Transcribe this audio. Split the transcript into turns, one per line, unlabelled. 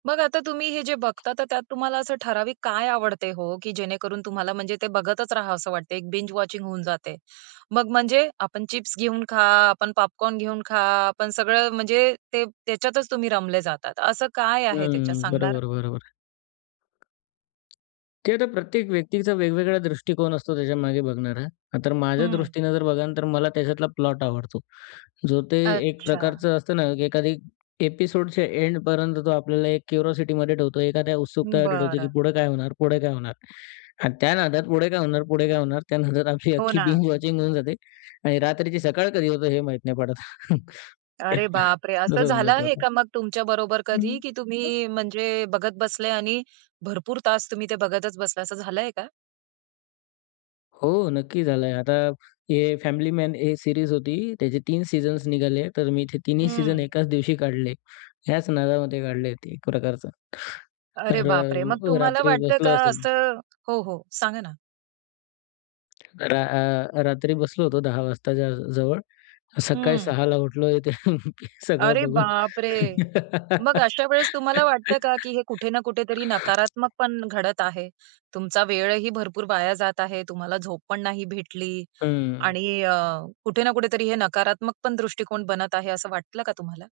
मग आता तुम्ही हे जे बघता तर त्यात तुम्हाला असं ठराविक काय आवडते हो? की जेणेकरून तुम्हाला म्हणजे ते बघतच राहाव असं वाटते. एक बिंज वॉचिंग होऊन जाते. मग म्हणजे आपण चिप्स घेऊन खा, आपण पॉपकॉर्न घेऊन खा, आपण सगळं म्हणजे ते, त्याच्यातच तुम्ही रमले जातात, असं काय आहे त्याच्यात,
हम्म.
सांगणार?
बरोबर, बरोबर. ते तर प्रत्येक व्यक्तींचा वेगवेगळा दृष्टिकोन असतो त्याच्यामागे बघणारा. अ, तर
हं.
माझ्यादृष्टीनं जर बघाल तर मला त्याच्यातला प्लॉट आवडतो. जो ते एक
अच्छा.
प्रकारचं असतं ना, की एखादी एपिसोडच्या एंडपर्यंत तो आपल्याला एक क्युरॉसिटीमध्ये ठेवतो, एखाद्या उत्सुकतामध्ये ठेवतो, की
बरं.
पुढे काय होणार? पुढे काय होणार? आणि त्या नादात पुढे काय होणार? पुढे काय होणार? त्या नादात आमची
हो
अख्खी
ना.
बिंज वॉचिंग होऊन जाते आणि रात्रीची सकाळ कधी होतं हे माहीत नाही पडत.
अरे बापरे! असं
तसं होऊन
झालं आहे
जातं.
का मग तुमच्याबरोबर
हम्म.
कधी? की
अं.
तुम्ही म्हणजे बघत बसले आणि भरपूर तास तुम्ही ते बघतच बसला, असं झालंय का?
हो, नक्की झालंय. आता a family man a series होती. त्याचे 3 सीझन्स निघाले. तर मी ते 3न्ही सीझन
हम्म.
1च दिवशी काढले. ह्याच नादामध्ये काढले ते एक प्रकारचं.
अरे
तर
बापरे! मग तुम्हाला
रात्री
वाटतं
बसलो
का
असेल.
असं? हो, हो, सांगा ना.
रा आ, रात्री बसलो होतो 10 वाजताच्या जवळ. सकाळी
हम्म.
6ला उठलो ते सगळं
अरे
बघून.
बापरे! मग अशा वेळेस तुम्हाला वाटतं का, की हे कुठे ना कुठेतरी नकारात्मक पण घडत आहे, तुमचा वेळही भरपूर वाया जात आहे, तुम्हाला झोप पण नाही भेटली
हं.
आणि अ, कुठे ना कुठेतरी हे नकारात्मक पण दृष्टिकोन बनत आहे, असं वाटलं का तुम्हाला?